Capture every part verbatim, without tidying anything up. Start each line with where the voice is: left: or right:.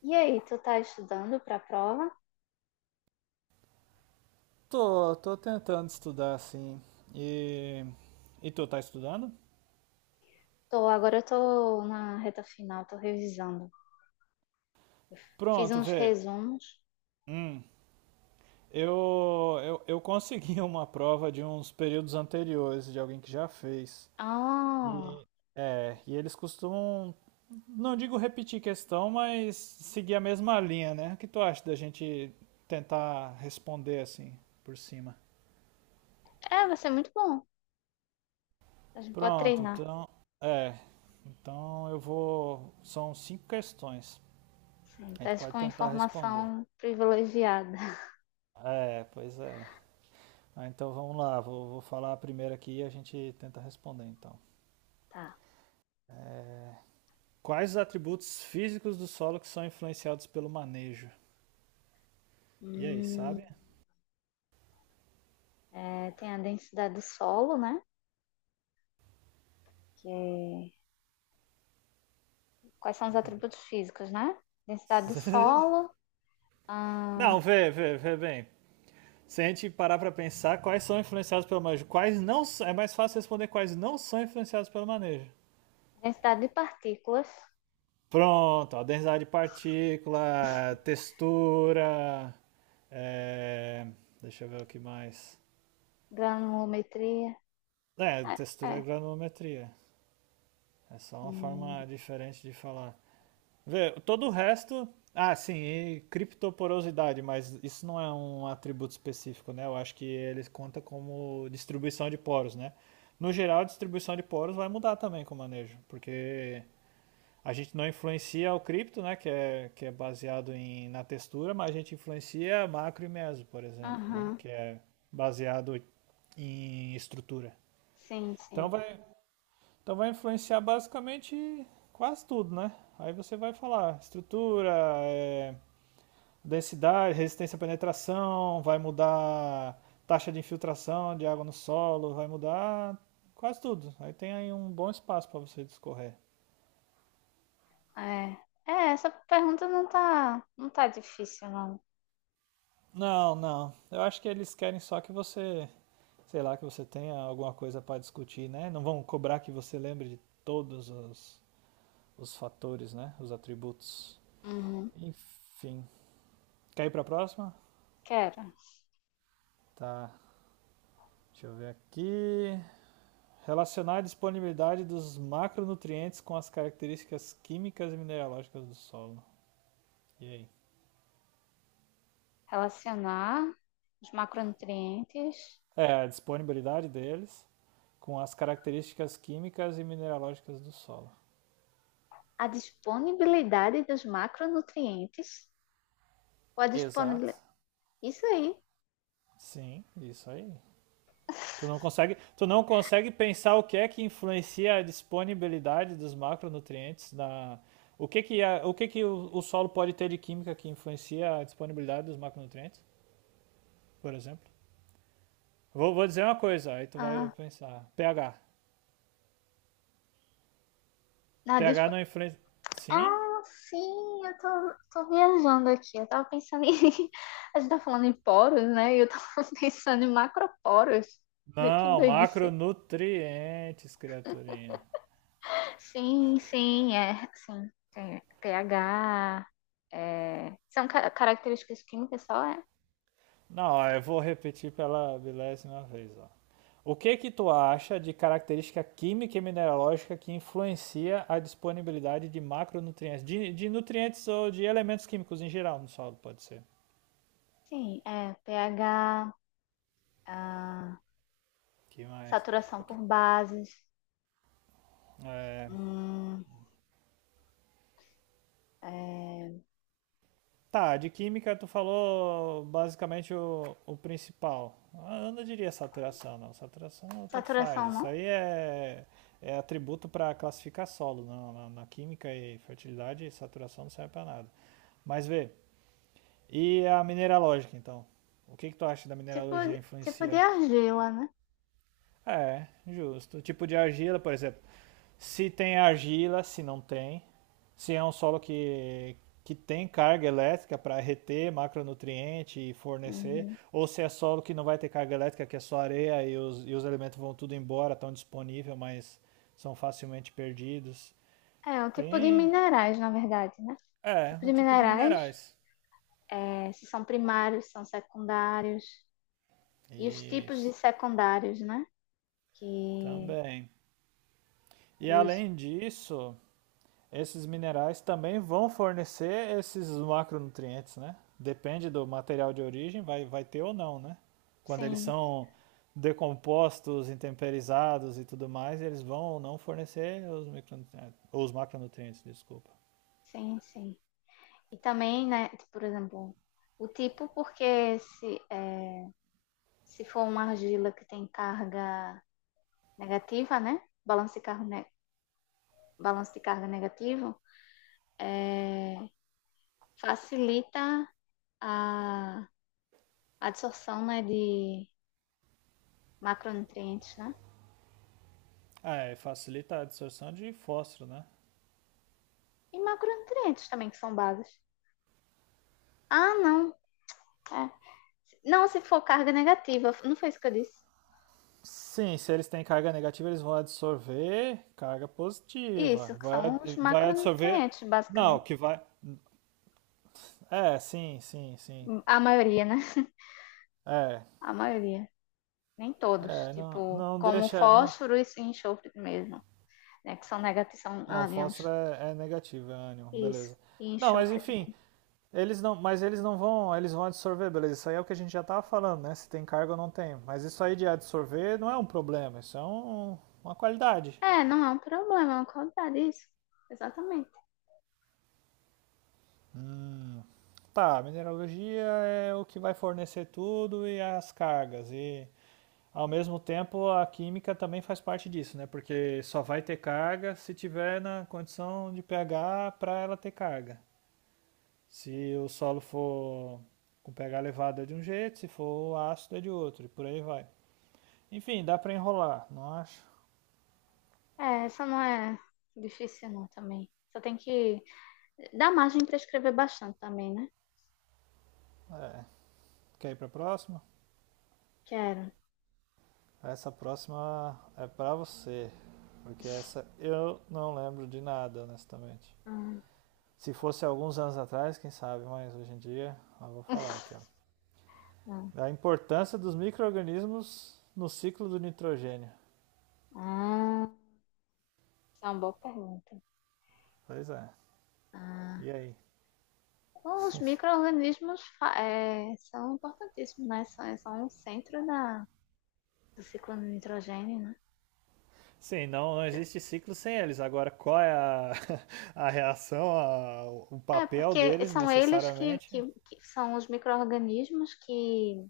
left: E aí, tu tá estudando para a prova?
right: Tô, tô tentando estudar assim. E, e tu tá estudando?
left: Tô, agora eu tô na reta final, tô revisando. Fiz
right: Pronto,
left: uns
right: vê.
left: resumos.
right: Hum, eu, eu, eu consegui uma prova de uns períodos anteriores, de alguém que já fez.
left: Ah,
right: E, é, e eles costumam, não digo repetir questão, mas seguir a mesma linha, né? O que tu acha da gente tentar responder assim, por cima?
left: é, vai ser muito bom. A gente pode
right: Pronto,
left: treinar.
right: então, é. Então eu vou. São cinco questões.
left: Sim,
right: A
left: tá
right: gente pode
left: com
right: tentar responder.
left: informação privilegiada.
right: É, pois é. Ah, então vamos lá, vou, vou falar a primeira aqui e a gente tenta responder então.
left: Tá.
right: Quais os atributos físicos do solo que são influenciados pelo manejo? E aí,
left: Hum,
right: sabe?
left: É, tem a densidade do solo, né? Que é- Quais são os atributos físicos, né? Densidade do solo, a
right: Não, vê, vê, vê bem. Se a gente parar pra pensar, quais são influenciados pelo manejo? Quais não s- É mais fácil responder quais não são influenciados pelo manejo.
left: densidade de partículas,
right: Pronto, ó, densidade de partícula, textura. É, deixa eu ver o que mais.
left: granulometria.
right: É, textura e
left: É.
right: granulometria. É só uma
left: Hum,
right: forma diferente de falar. Vê, todo o resto. Ah, sim, e criptoporosidade, mas isso não é um atributo específico, né? Eu acho que ele conta como distribuição de poros, né? No geral, a distribuição de poros vai mudar também com o manejo, porque a gente não influencia o cripto, né? Que é, que é baseado em, na textura, mas a gente influencia macro e meso, por exemplo, né?
left: aham,
right: Que é baseado em estrutura.
left: sim,
right: Então
left: sim.
right: vai, então vai influenciar basicamente quase tudo, né? Aí você vai falar estrutura, é, densidade, resistência à penetração, vai mudar taxa de infiltração de água no solo, vai mudar quase tudo. Aí tem aí um bom espaço para você discorrer.
left: É. É, essa pergunta não tá, não tá difícil, não.
right: Não, não. Eu acho que eles querem só que você, sei lá, que você tenha alguma coisa para discutir, né? Não vão cobrar que você lembre de todos os, os fatores, né? Os atributos.
left: Uhum.
right: Enfim. Quer ir para a próxima?
left: Quero
right: Tá. Deixa eu ver aqui. Relacionar a disponibilidade dos macronutrientes com as características químicas e mineralógicas do solo. E aí?
left: relacionar os macronutrientes
right: É, a disponibilidade deles com as características químicas e mineralógicas do solo.
left: à disponibilidade dos macronutrientes ou a
right: Exato.
left: disponibilidade. Isso aí.
right: Sim, isso aí. Tu não consegue, tu não consegue pensar o que é que influencia a disponibilidade dos macronutrientes na o que que a- o que que o, o solo pode ter de química que influencia a disponibilidade dos macronutrientes, por exemplo? Vou, vou dizer uma coisa, aí tu vai
left: Ah,
right: pensar. pH.
left: na
right: pH
left: dispo...
right: não influencia. Sim?
left: ah, sim, eu tô, tô viajando aqui. Eu tava pensando em. A gente tá falando em poros, né? E eu tava pensando em macroporos. Vê, que
right: Não,
left: doidice.
right: macronutrientes, criaturinha.
left: Sim, sim, é, sim, tem pH, é, são ca- características químicas só, é?
right: Não, ó, eu vou repetir pela milésima vez, ó. O que que tu acha de característica química e mineralógica que influencia a disponibilidade de macronutrientes, de, de nutrientes ou de elementos químicos em geral no solo, pode ser.
left: Sim, é pH, ah,
right: Que mais?
left: saturação por bases,
right: É,
left: hum, é,
right: tá, de química tu falou basicamente o, o principal. Ah, eu não diria saturação, não. Saturação tanto faz.
left: saturação
right: Isso
left: não?
right: aí é, é atributo para classificar solo. Na, na, na química e fertilidade, saturação não serve para nada. Mas vê, e a mineralógica, então? O que que tu acha da
left: Tipo,
right: mineralogia
left: tipo de
right: influencia?
left: argila, né?
right: É, justo. O tipo de argila, por exemplo. Se tem argila, se não tem. Se é um solo que, que tem carga elétrica para reter macronutriente e fornecer,
left: Uhum.
right: ou se é solo que não vai ter carga elétrica, que é só areia e os, e os elementos vão tudo embora, estão disponíveis, mas são facilmente perdidos.
left: É, um tipo de
right: Tem,
left: minerais, na verdade, né? Um
right: é,
left: tipo
right: o
left: de
right: tipo de
left: minerais,
right: minerais.
left: é, se são primários, são secundários, e os tipos de
right: Isso,
left: secundários, né? Que
right: também. E
left: os,
right: além disso, esses minerais também vão fornecer esses macronutrientes, né? Depende do material de origem, vai, vai ter ou não, né? Quando eles
left: sim,
right: são decompostos, intemperizados e tudo mais, eles vão ou não fornecer os, micronutrientes, os macronutrientes, desculpa.
left: sim, sim. E também, né, por exemplo, o tipo, porque se, é, se for uma argila que tem carga negativa, né, balanço de carga, ne- balanço de carga negativo, facilita a, a absorção, né, de macronutrientes, né?
right: Ah, é, facilita a absorção de fósforo, né?
left: E macronutrientes também, que são bases. Ah, não. É. Não, se for carga negativa, não foi isso que eu disse.
right: Sim, se eles têm carga negativa, eles vão absorver carga positiva.
left: Isso, que
right: Vai,
left: são os
right: vai absorver.
left: macronutrientes,
right: Não,
left: basicamente.
right: que vai. É, sim, sim, sim.
left: A maioria, né?
right: É,
left: A maioria. Nem todos,
right: é, não,
left: tipo,
right: não
left: como
right: deixa. Não,
left: fósforo e enxofre mesmo, né? Que são negativos, são
right: não, Foster
left: ânions.
right: é, é negativo, é ânion,
left: Isso.
right: beleza.
left: E
right: Não, mas
left: enxofre
right: enfim,
left: também.
right: eles não, mas eles não vão, eles vão absorver, beleza. Isso aí é o que a gente já tava falando, né? Se tem carga ou não tem. Mas isso aí de absorver não é um problema, isso é um- uma qualidade.
left: É, não é um problema, é uma qualidade, isso. Exatamente.
right: Tá, mineralogia é o que vai fornecer tudo e as cargas. E ao mesmo tempo a química também faz parte disso, né? Porque só vai ter carga se tiver na condição de pH para ela ter carga. Se o solo for com pH elevado é de um jeito, se for ácido é de outro, e por aí vai. Enfim, dá para enrolar, não acho?
left: É, essa não é difícil não também. Só tem que dar margem para escrever bastante também, né?
right: É. Quer ir para a próxima?
left: Quero.
right: Essa próxima é para você, porque essa eu não lembro de nada, honestamente.
left: Ah,
right: Se fosse alguns anos atrás, quem sabe, mas hoje em dia, eu vou falar aqui, ó.
left: ah,
right: A importância dos micro-organismos no ciclo do nitrogênio.
left: ah, essa é uma boa pergunta.
right: Pois é.
left: Ah,
right: E aí?
left: bom, os micro-organismos fa- é, são importantíssimos, né? São, são o centro da, do ciclo do nitrogênio, né?
right: Sim, não, não existe ciclo sem eles. Agora, qual é a, a reação, a- o
left: É,
right: papel
left: porque
right: deles
left: são eles que,
right: necessariamente?
left: que, que são os micro-organismos que,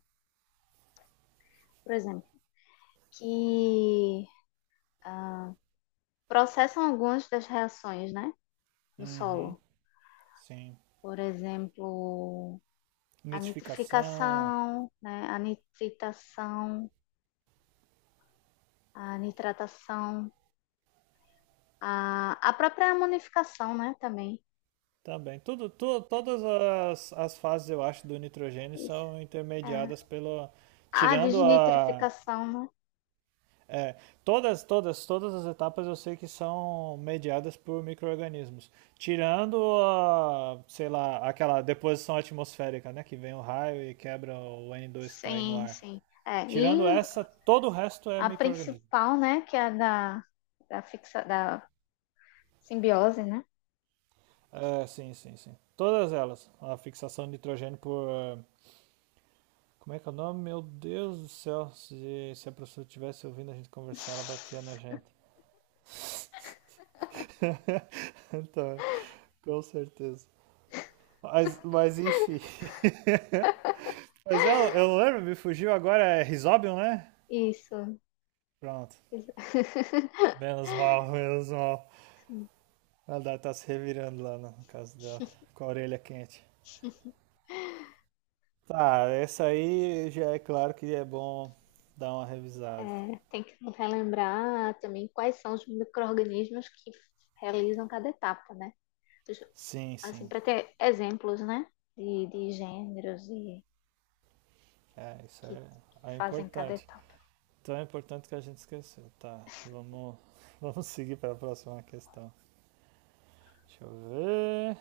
left: por exemplo, que ah, processam algumas das reações, né, no
right: Uhum,
left: solo.
right: sim.
left: Por exemplo, a
right: Nitrificação
left: nitrificação, né, a nitritação, a nitratação, a, a própria amonificação, né, também.
right: também. Tudo, tu- todas as, as fases, eu acho, do nitrogênio
left: Isso.
right: são intermediadas
left: É.
right: pelo.
left: A
right: Tirando a,
left: desnitrificação, né?
right: é, todas, todas, todas as etapas eu sei que são mediadas por micro-organismos. Tirando, a, sei lá, aquela deposição atmosférica, né? Que vem o raio e quebra o N dois que está aí no
left: Sim,
right: ar.
left: sim. É,
right: Tirando
left: e
right: essa, todo o resto é
left: a
right: micro-organismo.
left: principal, né, que é a da, da, fixa, da simbiose, né?
right: É, sim, sim, sim. Todas elas. A fixação de nitrogênio por. É, como é que é o nome? Meu Deus do céu. Se, se a professora estivesse ouvindo a gente conversar, ela batia na gente. Então, com certeza. Mas, mas enfim. Mas eu, eu não lembro, me fugiu agora, é Risobium, né?
left: Isso,
right: Pronto.
left: exato,
right: Menos mal, menos mal. Ela tá se revirando lá no caso dela, com a orelha quente. Tá, essa aí já é claro que é bom dar uma revisada.
left: né? Tem que relembrar também quais são os micro-organismos que realizam cada etapa, né?
right: Sim,
left: Assim,
right: sim.
left: para ter exemplos, né? De, de gêneros e
right: É, isso
left: que, que
right: é, é
left: fazem cada
right: importante.
left: etapa.
right: Então é importante que a gente esqueceu. Tá, vamos, vamos seguir para a próxima questão. Deixa eu ver.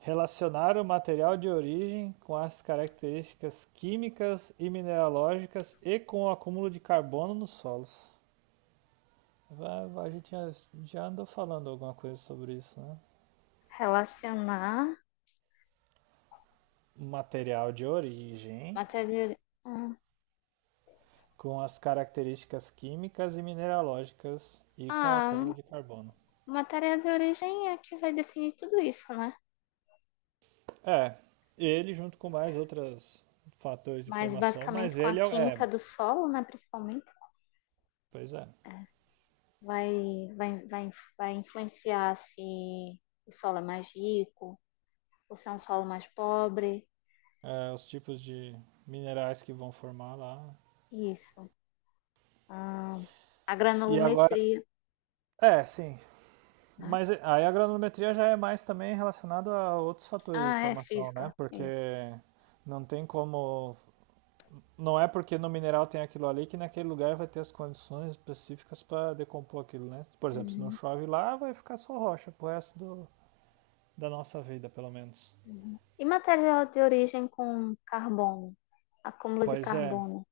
right: Relacionar o material de origem com as características químicas e mineralógicas e com o acúmulo de carbono nos solos. Vai- vai- A gente já, já andou falando alguma coisa sobre isso, né?
left: Relacionar
right: Material de origem
left: matéria de, ah,
right: com as características químicas e mineralógicas e com o
left: ah,
right: acúmulo de carbono.
left: matéria de origem é que vai definir tudo isso, né?
right: É, ele junto com mais outros fatores de
left: Mas
right: formação,
left: basicamente
right: mas
left: com a
right: ele é,
left: química
right: é
left: do solo, né? Principalmente
right: pois é,
left: vai, vai, vai, vai influenciar se o solo é mais rico ou se é um solo mais pobre.
right: é, os tipos de minerais que vão formar lá.
left: Isso. Ah, a
right: E agora,
left: granulometria,
right: é, sim,
left: né?
right: mas eh, aí a granulometria já é mais também relacionado a outros fatores de
left: Ah, é
right: formação, né?
left: física.
right: Porque
left: Isso.
right: não tem como. Não é porque no mineral tem aquilo ali que naquele lugar vai ter as condições específicas para decompor aquilo, né? Por exemplo, se não
left: Uhum,
right: chove lá, vai ficar só rocha pro resto do- da nossa vida, pelo menos.
left: uhum. E material de origem com carbono, acúmulo de
right: Pois é,
left: carbono.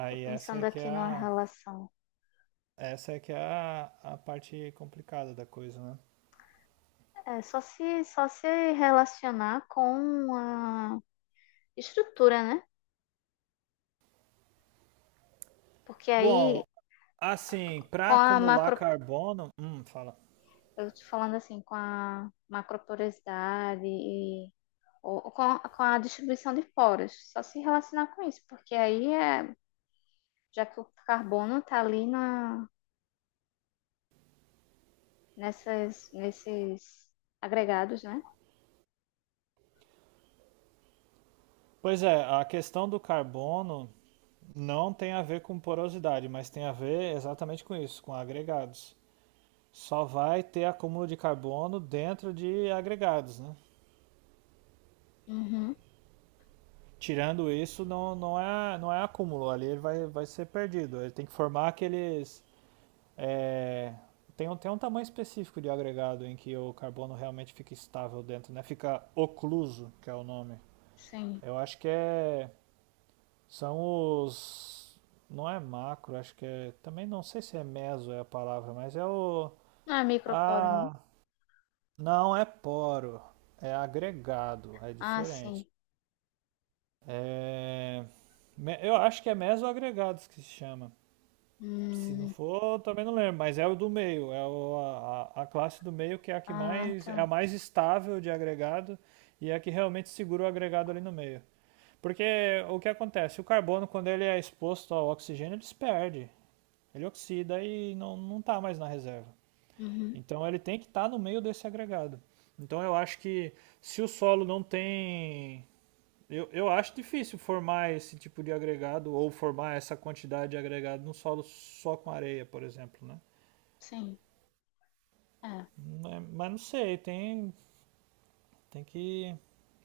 left: Estou
right: essa
left: pensando
right: é que é
left: aqui numa
right: a,
left: relação.
right: essa é que é a, a parte complicada da coisa, né?
left: É só se, só se relacionar com a estrutura, né? Porque aí,
right: Bom, assim,
left: com
right: para
left: a
right: acumular
left: macro,
right: carbono. Hum, fala.
left: eu te falando assim com a macroporosidade e ou, ou com, a, com a distribuição de poros, só se relacionar com isso, porque aí é, já que o carbono está ali na, nessas, nesses agregados, né?
right: Pois é, a questão do carbono não tem a ver com porosidade, mas tem a ver exatamente com isso, com agregados. Só vai ter acúmulo de carbono dentro de agregados, né?
left: Uhum,
right: Tirando isso, não, não, é, não é acúmulo, ali ele vai, vai ser perdido. Ele tem que formar aqueles. É, tem, um, tem um tamanho específico de agregado em que o carbono realmente fica estável dentro, né? Fica ocluso, que é o nome.
left: sim.
right: Eu acho que é. São os. Não é macro, acho que é. Também não sei se é meso é a palavra, mas é o.
left: Não é microporo, não?
right: Ah, não é poro, é agregado, é
left: Ah,
right: diferente.
left: sim.
right: É... me- Eu acho que é mesoagregados que se chama. Se não
left: Hum,
right: for, eu também não lembro, mas é o do meio, é o- a, a- a classe do meio que é a que
left: ah,
right: mais é a
left: tá.
right: mais estável de agregado e é a que realmente segura o agregado ali no meio. Porque o que acontece? O carbono, quando ele é exposto ao oxigênio, ele se perde. Ele oxida e não, não tá mais na reserva.
left: Uhum,
right: Então ele tem que estar no meio desse agregado. Então eu acho que se o solo não tem. Eu, eu acho difícil formar esse tipo de agregado ou formar essa quantidade de agregado num solo só com areia, por exemplo, né?
left: sim. É, é.
right: é- Mas não sei, tem, tem que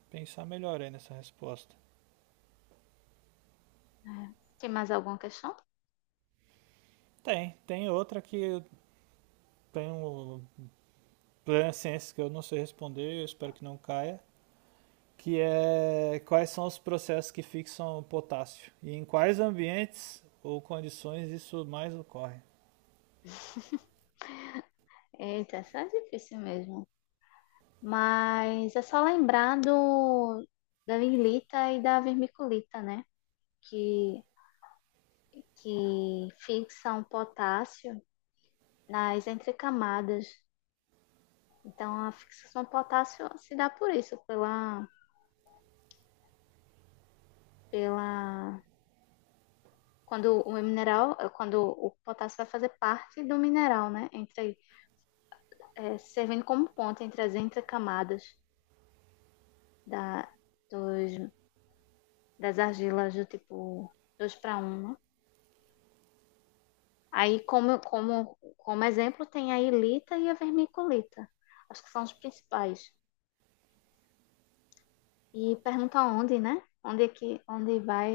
right: pensar melhor aí nessa resposta.
left: Tem mais alguma questão?
right: Tem, tem outra que eu tenho plena ciência que eu não sei responder, eu espero que não caia, que é quais são os processos que fixam o potássio e em quais ambientes ou condições isso mais ocorre.
left: Eita, essa é difícil mesmo. Mas é só lembrar do, da virlita e da vermiculita, né? Que, que fixam potássio nas entrecamadas. Então, a fixação do potássio se dá por isso, pela, pela quando o mineral, quando o potássio vai fazer parte do mineral, né? Entre, é, servindo como ponte entre as entrecamadas da, dos, das argilas do tipo dois para um, né? Aí, como, como, como exemplo, tem a ilita e a vermiculita. Acho que são os principais. E pergunta onde, né? Onde é que, onde vai,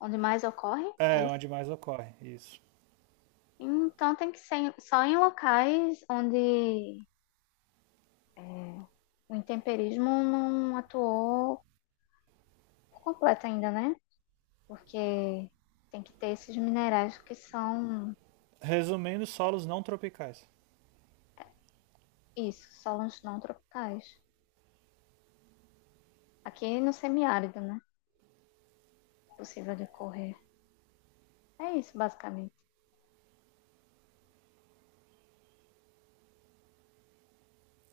left: onde mais ocorre? É
right: É,
left: isso?
right: onde mais ocorre, isso.
left: Então tem que ser em- só em locais onde é, o intemperismo não atuou por completo ainda, né? Porque tem que ter esses minerais que são
right: Resumindo, solos não tropicais.
left: isso, solos não tropicais. Aqui no semiárido, né? Possível de ocorrer. É isso, basicamente.